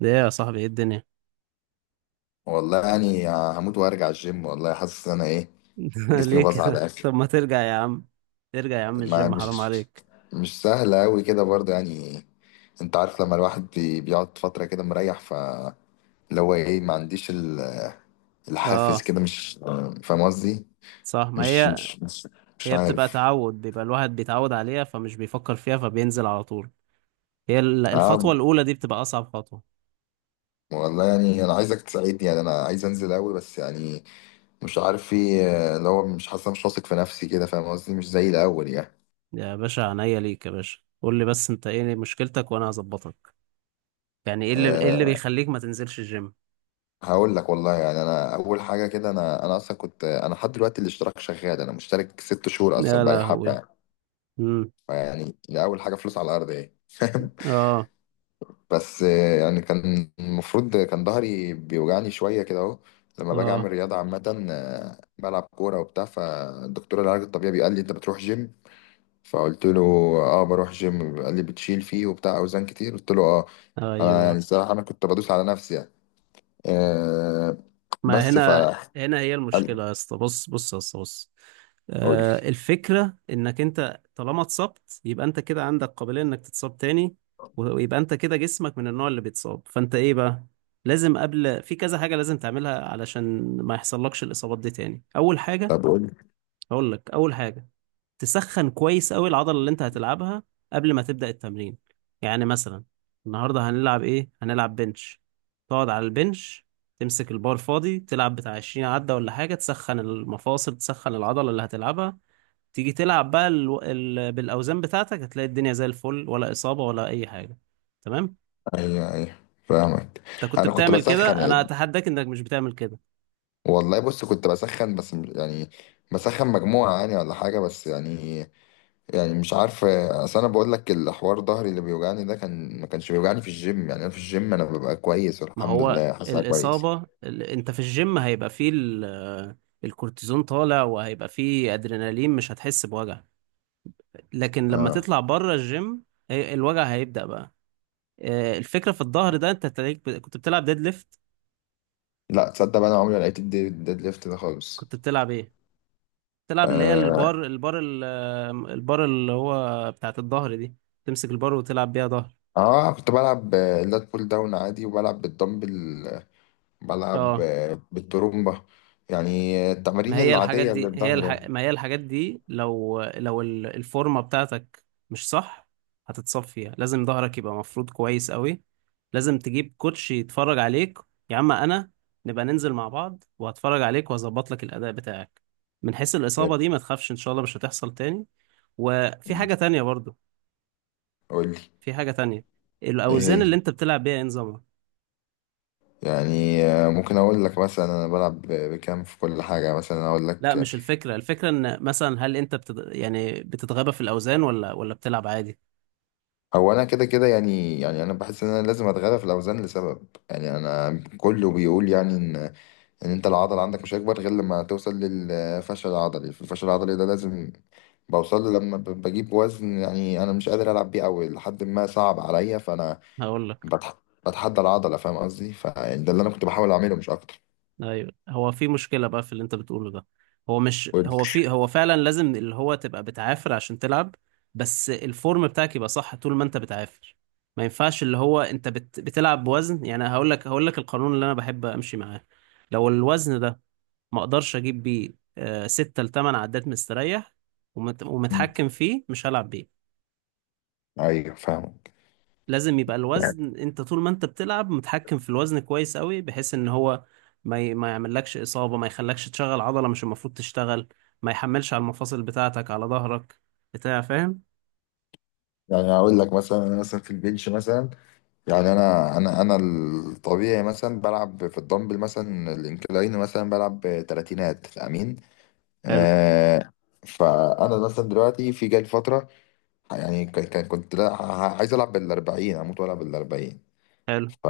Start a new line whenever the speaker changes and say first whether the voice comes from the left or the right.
right: ده ايه يا صاحبي؟ ايه الدنيا؟
left: والله يعني هموت وارجع الجيم، والله حاسس ان انا ايه، جسمي
right: ليه
left: باظ على
right: كده؟
left: الاخر.
right: طب ما ترجع يا عم، ترجع يا عم
left: ما
right: الجيم، حرام
left: مش
right: عليك.
left: مش سهل قوي كده برضه يعني. انت عارف لما الواحد بيقعد فترة كده مريح، ف اللي هو ايه، ما عنديش الحافز
right: اه،
left: كده، مش فاهم قصدي.
right: صح. ما
left: مش
right: هي
left: مش مش مش
right: هي بتبقى
left: عارف.
right: تعود، بيبقى الواحد بيتعود عليها فمش بيفكر فيها فبينزل على طول. الخطوة
left: اه
right: الأولى دي بتبقى أصعب خطوة.
left: والله يعني انا عايزك تساعدني، يعني انا عايز انزل قوي بس يعني مش عارف، في اللي هو مش حاسس، مش واثق في نفسي كده، فاهم قصدي؟ مش زي الاول يعني.
right: يا باشا، عينيا ليك يا باشا، قول لي بس انت ايه مشكلتك وانا هظبطك. يعني ايه اللي
left: آه،
right: بيخليك ما تنزلش الجيم؟
left: هقول لك والله، يعني انا اول حاجه كده، انا اصلا كنت، انا لحد دلوقتي الاشتراك شغال، انا مشترك 6 شهور
right: يا
left: اصلا، بقالي حبه
right: لهوي.
left: يعني.
right: امم
left: فيعني دي اول حاجه، فلوس على الارض ايه.
right: اه،
left: بس آه، يعني كان المفروض، كان ظهري بيوجعني شويه كده اهو لما باجي اعمل
right: اه،
left: رياضه عامه، آه، بلعب كوره وبتاع. فالدكتور العلاج الطبيعي قال لي انت بتروح جيم؟ فقلت له اه بروح جيم. قال لي بتشيل فيه وبتاع اوزان كتير؟ قلت له اه. انا يعني
right: ايوه.
left: الصراحه انا كنت بدوس على نفسي يعني. آه،
right: ما
left: بس ف
right: هنا هنا هي
left: قال-
right: المشكلة يا اسطى. بص بص يا اسطى، بص.
left: قول لي.
right: الفكرة انك انت طالما اتصبت يبقى انت كده عندك قابلية انك تتصاب تاني. ويبقى انت كده جسمك من النوع اللي بيتصاب، فانت ايه بقى؟ لازم قبل في كذا حاجة لازم تعملها علشان ما يحصلكش الإصابات دي تاني. أول حاجة،
left: طب قول لي.
right: هقول لك أول حاجة، تسخن كويس قوي العضلة اللي انت هتلعبها قبل ما تبدأ التمرين. يعني مثلا النهاردة هنلعب ايه؟ هنلعب بنش. تقعد على البنش، تمسك البار فاضي تلعب بتاع 20 عدة ولا حاجة، تسخن المفاصل، تسخن العضلة اللي هتلعبها. تيجي تلعب بقى بالأوزان بتاعتك هتلاقي الدنيا زي الفل، ولا إصابة ولا أي حاجة. تمام؟
left: ايوه ايوه فاهمك.
right: انت كنت
left: انا كنت
right: بتعمل
left: بسخن
right: كده؟ انا
left: يعني،
right: اتحداك انك مش بتعمل كده.
left: والله بص كنت بسخن بس يعني بسخن مجموعة يعني ولا حاجة بس يعني. يعني مش عارف، اصل انا بقول لك الحوار، ظهري اللي بيوجعني ده كان ما كانش بيوجعني في الجيم يعني، انا في الجيم انا ببقى كويس
right: ما
left: والحمد
right: هو
left: لله، حاسسها كويس.
right: الإصابة أنت في الجيم هيبقى فيه الكورتيزون طالع، وهيبقى فيه أدرينالين، مش هتحس بوجع. لكن لما
left: اه
right: تطلع بره الجيم الوجع هيبدأ بقى. الفكرة في الظهر ده، أنت تلاقيك كنت بتلعب ديد ليفت.
left: لا تصدق بقى، انا عمري ما لقيت الديد ليفت ده خالص.
right: كنت بتلعب إيه؟ بتلعب اللي هي
left: اه،
right: البار اللي هو بتاعت الظهر دي، تمسك البار وتلعب بيها ظهر.
left: آه كنت بلعب آه، اللات بول داون عادي، وبلعب بالدمبل، بلعب
right: اه.
left: آه، بالترومبة، يعني
right: ما
left: التمارين
right: هي الحاجات
left: العادية اللي
right: دي هي
left: بتظهر
right: الح...
left: يعني.
right: ما هي الحاجات دي لو الفورمة بتاعتك مش صح، هتتصفيها. لازم ظهرك يبقى مفروض كويس قوي. لازم تجيب كوتش يتفرج عليك. يا عم انا، نبقى ننزل مع بعض وهتفرج عليك وهظبط لك الأداء بتاعك. من حيث الإصابة
left: يلا.
right: دي ما تخافش، إن شاء الله مش هتحصل تاني. وفي
left: مم.
right: حاجة تانية برضو،
left: قول لي.
right: في حاجة تانية،
left: ايه
right: الأوزان
left: هي.
right: اللي أنت بتلعب بيها إيه نظامها؟
left: يعني آه، ممكن اقول لك مثلا انا بلعب بكام في كل حاجه، مثلا اقول
right: لا
left: لك.
right: مش الفكرة، الفكرة إن مثلا هل أنت يعني بتتغابى في الأوزان، ولا بتلعب عادي؟
left: هو انا كده كده يعني، يعني انا بحس ان انا لازم اتغلب في الاوزان لسبب، يعني انا كله بيقول يعني ان ان انت العضل عندك مش هيكبر غير لما توصل للفشل العضلي، في الفشل العضلي ده لازم بوصل له لما بجيب وزن يعني انا مش قادر العب بيه، او لحد ما صعب عليا، فانا
right: هقول لك،
left: بتحدى العضله فاهم قصدي، فده اللي انا كنت بحاول اعمله مش اكتر.
right: ايوه هو في مشكله بقى في اللي انت بتقوله ده. هو مش،
left: قول
right: هو في، هو فعلا لازم اللي هو تبقى بتعافر عشان تلعب، بس الفورم بتاعك يبقى صح طول ما انت بتعافر. ما ينفعش اللي هو انت بتلعب بوزن، يعني هقول لك، هقول لك القانون اللي انا بحب امشي معاه. لو الوزن ده ما اقدرش اجيب بيه ستة لتمن عدات مستريح
left: لي.
right: ومتحكم فيه، مش هلعب بيه.
left: ايوه فاهم.
right: لازم يبقى
left: يعني
right: الوزن انت طول ما انت بتلعب متحكم في الوزن كويس قوي، بحيث ان هو ما يعملكش اصابه، ما يخلكش تشغل عضله مش المفروض تشتغل، ما يحملش على المفاصل بتاعتك على ظهرك بتاع. فاهم؟
left: يعني اقول لك مثلا انا مثلا في البنش مثلا، يعني انا انا الطبيعي مثلا بلعب في الدمبل، مثلا الانكلاين، مثلا بلعب تلاتينات امين.
right: حلو.
left: آه. فانا مثلا دلوقتي في جاي فتره، يعني كنت لا عايز العب بالاربعين، اموت والعب بالاربعين.
right: حلو.
left: ف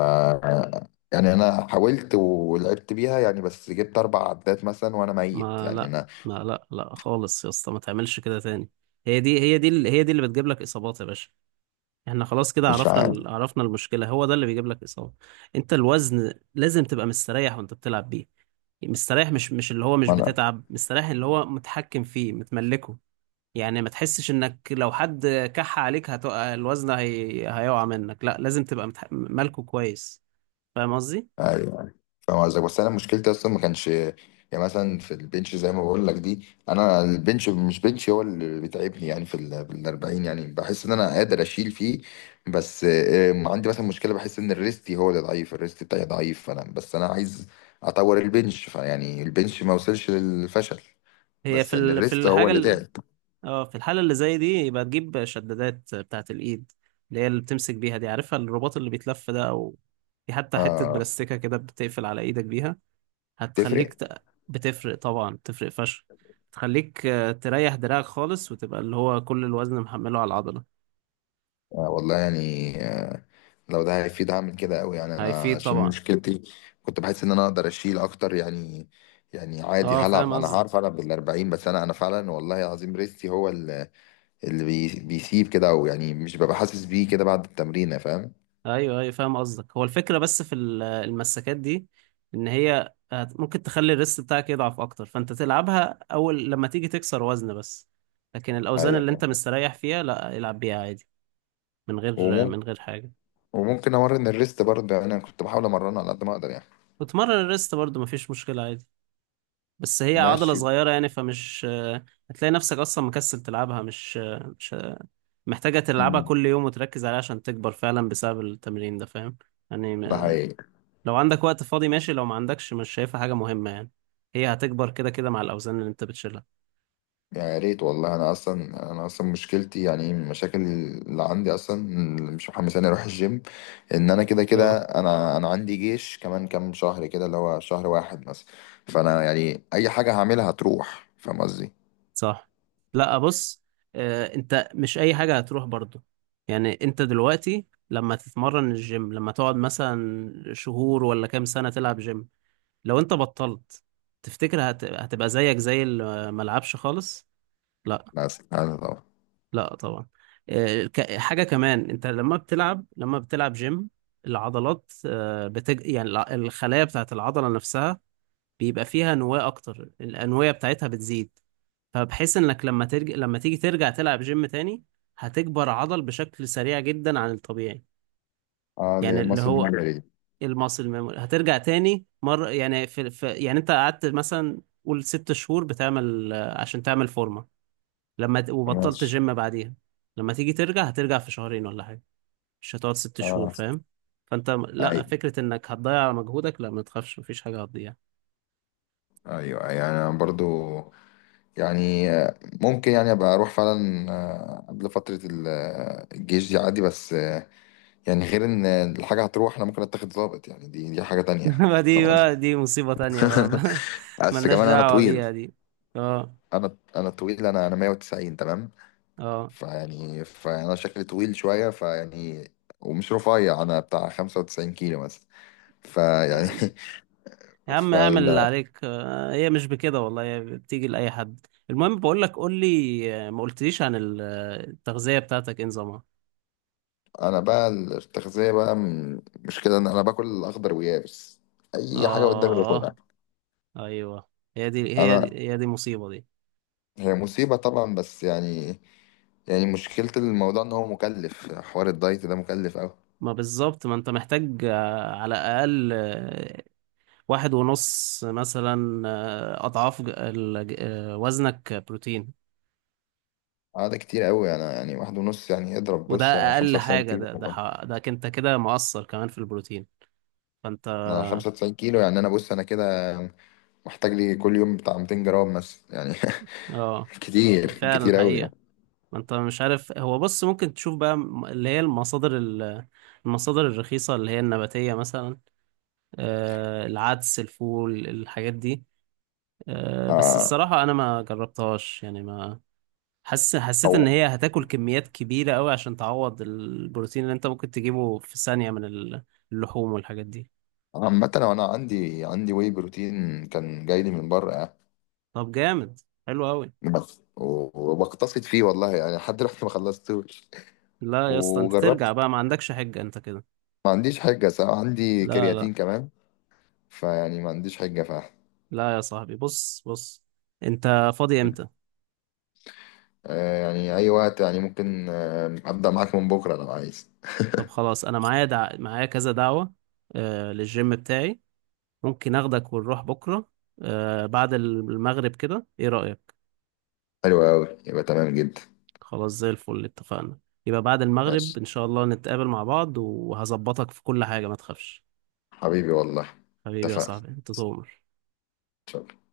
left: يعني انا حاولت ولعبت بيها يعني، بس جبت 4 عدات مثلا وانا ميت
right: ما
left: يعني،
right: لا،
left: انا
right: ما لا، لا خالص يا اسطى، ما تعملش كده تاني. هي دي اللي بتجيب لك اصابات يا باشا. احنا خلاص كده
left: مش
right: عرفنا
left: عارف.
right: عرفنا المشكله، هو ده اللي بيجيب لك اصابه. انت الوزن لازم تبقى مستريح وانت بتلعب بيه. مستريح، مش اللي هو مش
left: ما
right: بتتعب. مستريح اللي هو متحكم فيه، متملكه. يعني ما تحسش انك لو حد كح عليك هتقع الوزن هيقع منك. لا، لازم تبقى مالكه كويس. فاهم قصدي؟
left: انا فاهم قصدك، بس انا مشكلتي اصلا ما كانش، يعني مثلا في البنش زي ما بقول لك دي، انا البنش مش بنش هو اللي بيتعبني يعني، في ال في ال 40 يعني بحس ان انا قادر اشيل فيه. بس آه، عندي مثلا مشكله، بحس ان الريستي هو اللي ضعيف، الريست بتاعي ضعيف، فانا بس انا عايز اطور البنش، فيعني البنش ما وصلش للفشل،
right: هي
left: بس
right: في
left: يعني
right: ال... في
left: الريست هو
right: الحاجة
left: اللي
right: ال...
left: تعب.
right: اه، في الحالة اللي زي دي يبقى تجيب شدادات بتاعة الايد، اللي هي اللي بتمسك بيها دي، عارفها الرباط اللي بيتلف ده، او في حتى حتة
left: اه
right: بلاستيكة كده بتقفل على ايدك بيها.
left: تفرق.
right: هتخليك بتفرق طبعا، بتفرق فشخ. تخليك تريح دراعك خالص، وتبقى اللي هو كل الوزن محمله على العضلة.
left: آه والله يعني آه، لو ده هيفيد هعمل كده قوي يعني. انا
right: هيفيد
left: عشان
right: طبعا.
left: مشكلتي، كنت بحس ان انا اقدر اشيل اكتر يعني، يعني عادي
right: اه
left: هلعب،
right: فاهم
left: انا هعرف
right: قصدك.
left: العب بال 40، بس انا فعلا والله العظيم ريستي هو اللي، اللي بيسيب كده، او يعني مش ببقى حاسس بيه كده بعد التمرين فاهم؟
right: ايوه، ايوه فاهم قصدك. هو الفكرة بس في المساكات دي، ان هي ممكن تخلي الريست بتاعك يضعف اكتر، فانت تلعبها اول لما تيجي تكسر وزن بس، لكن الاوزان
left: ايوه
right: اللي انت
left: فاهم.
right: مستريح فيها لا، العب بيها عادي من غير،
left: وممكن
right: من غير حاجة.
left: وممكن امرن الريست برضه، يعني انا كنت بحاول امرنه على قد ما اقدر يعني.
right: وتمرن الريست برضو مفيش مشكلة، عادي، بس هي عضلة
left: ماشي.
right: صغيرة يعني، فمش هتلاقي نفسك أصلا مكسل تلعبها، مش مش محتاجة تلعبها
left: أمم،
right: كل يوم وتركز عليها عشان تكبر فعلا بسبب التمرين ده. فاهم؟ يعني
left: ده
right: ما-
left: حقيقي.
right: لو عندك وقت فاضي ماشي، لو ما عندكش مش شايفها حاجة مهمة يعني، هي هتكبر كده كده مع الأوزان اللي أنت بتشيلها.
left: يا ريت والله، انا اصلا انا اصلا مشكلتي، يعني من المشاكل اللي عندي اصلا اللي مش محمساني اروح الجيم، ان انا كده كده،
right: اه.
left: انا عندي جيش كمان كام شهر كده، اللي هو شهر واحد مثلا. فانا يعني اي حاجه هعملها هتروح فاهم قصدي.
right: صح. لا، بص، انت مش اي حاجة هتروح برضو. يعني انت دلوقتي لما تتمرن الجيم، لما تقعد مثلا شهور ولا كام سنة تلعب جيم، لو انت بطلت تفتكر هتبقى زيك زي اللي ما لعبش خالص؟ لا.
left: بس انا طبعا.
right: لا طبعا. حاجة كمان، انت لما بتلعب، لما بتلعب جيم العضلات، الخلايا بتاعت العضلة نفسها بيبقى فيها نواة اكتر، الأنوية بتاعتها بتزيد، فبحيث انك لما لما تيجي ترجع تلعب جيم تاني هتكبر عضل بشكل سريع جدا عن الطبيعي.
left: اه
right: يعني اللي
left: لمصر
right: هو
left: المغربي دي.
right: المصل memory هترجع تاني مرة. يعني في يعني انت قعدت مثلا قول ست شهور بتعمل، عشان تعمل فورمة، لما وبطلت
left: ماشي.
right: جيم بعديها، لما تيجي ترجع هترجع في شهرين ولا حاجة، مش هتقعد ست شهور.
left: اه
right: فاهم؟ فانت لا،
left: ايوه
right: فكرة انك هتضيع مجهودك لا، ما تخافش مفيش حاجة هتضيع.
left: ايوه، يعني انا برضو يعني آه، ممكن يعني ابقى اروح فعلا آه، قبل فتره آه، الجيش دي عادي، بس يعني غير ان الحاجه هتروح، انا ممكن اتاخد ظابط يعني، دي حاجه تانية
right: ما
left: فاهم
right: دي
left: قصدي.
right: بقى، دي مصيبة تانية بقى.
left: بس
right: ملناش
left: كمان انا
right: دعوة
left: طويل،
right: بيها دي. اه.
left: انا طويل، انا 190 تمام.
right: اه.
left: فيعني فانا شكلي طويل شويه فيعني، ومش رفيع، انا بتاع 95 كيلو مثلا، فيعني
right: يا عم اعمل اللي
left: فلا.
right: عليك، هي مش بكده والله، هي بتيجي لأي حد. المهم بقول لك، قول لي، ما قلتليش عن التغذية بتاعتك ايه نظامها؟
left: انا بقى التغذيه بقى مشكله، ان انا باكل اخضر ويابس، اي حاجه قدامي باكلها.
right: اه. ايوه. هي دي هي
left: انا،
right: دي هي دي مصيبة دي.
left: هي مصيبه طبعا بس يعني، يعني مشكله الموضوع ان هو مكلف، حوار الدايت ده مكلف قوي.
right: ما بالظبط، ما انت محتاج على الأقل واحد ونص مثلا أضعاف وزنك بروتين.
left: اه ده كتير قوي، انا يعني واحد ونص، يعني اضرب،
right: وده
left: بص انا
right: أقل
left: 95
right: حاجة،
left: كيلو
right: ده ده
left: والله.
right: ح- ده انت كده مقصر كمان في البروتين. فانت
left: انا 95 كيلو يعني، انا بص انا كده محتاج لي كل يوم بتاع 200 جرام مثلا يعني.
right: اه،
left: كتير
right: فعلا
left: كتير قوي يعني.
right: حقيقة. ما انت مش عارف. هو بص، ممكن تشوف بقى اللي هي المصادر المصادر الرخيصة اللي هي النباتية مثلا، العدس الفول الحاجات دي. بس
left: آه
right: الصراحة أنا ما جربتهاش يعني. ما حس حسيت إن
left: او.
right: هي هتاكل كميات كبيرة أوي عشان تعوض البروتين اللي أنت ممكن تجيبه في ثانية من اللحوم والحاجات دي.
left: عامة أنا أنا عندي عندي واي بروتين كان جاي لي من بره يعني،
right: طب جامد، حلو أوي.
left: بس وبقتصد فيه والله يعني، لحد دلوقتي ما خلصتوش.
right: لا يا اسطى، أنت ترجع بقى،
left: وجربت.
right: ما عندكش حجة أنت كده.
left: ما عنديش حجة صراحة، عندي
right: لا، لا.
left: كرياتين كمان فيعني، ما عنديش حجة فعلا.
right: لا يا صاحبي، بص، بص. أنت فاضي إمتى؟
left: آه، يعني أي وقت، يعني ممكن آه، أبدأ معاك من بكرة لو عايز.
right: طب خلاص، انا معايا معايا كذا دعوة، للجيم بتاعي. ممكن اخدك ونروح بكرة بعد المغرب كده. ايه رأيك؟
left: حلو أوي يبقى تمام جدا.
right: خلاص زي الفل، اتفقنا. يبقى بعد المغرب
left: ماشي.
right: ان شاء الله نتقابل مع بعض وهظبطك في كل حاجة، ما تخافش.
left: حبيبي والله.
right: حبيبي يا
left: اتفقنا.
right: صاحبي، انت تؤمر.
left: شكراً.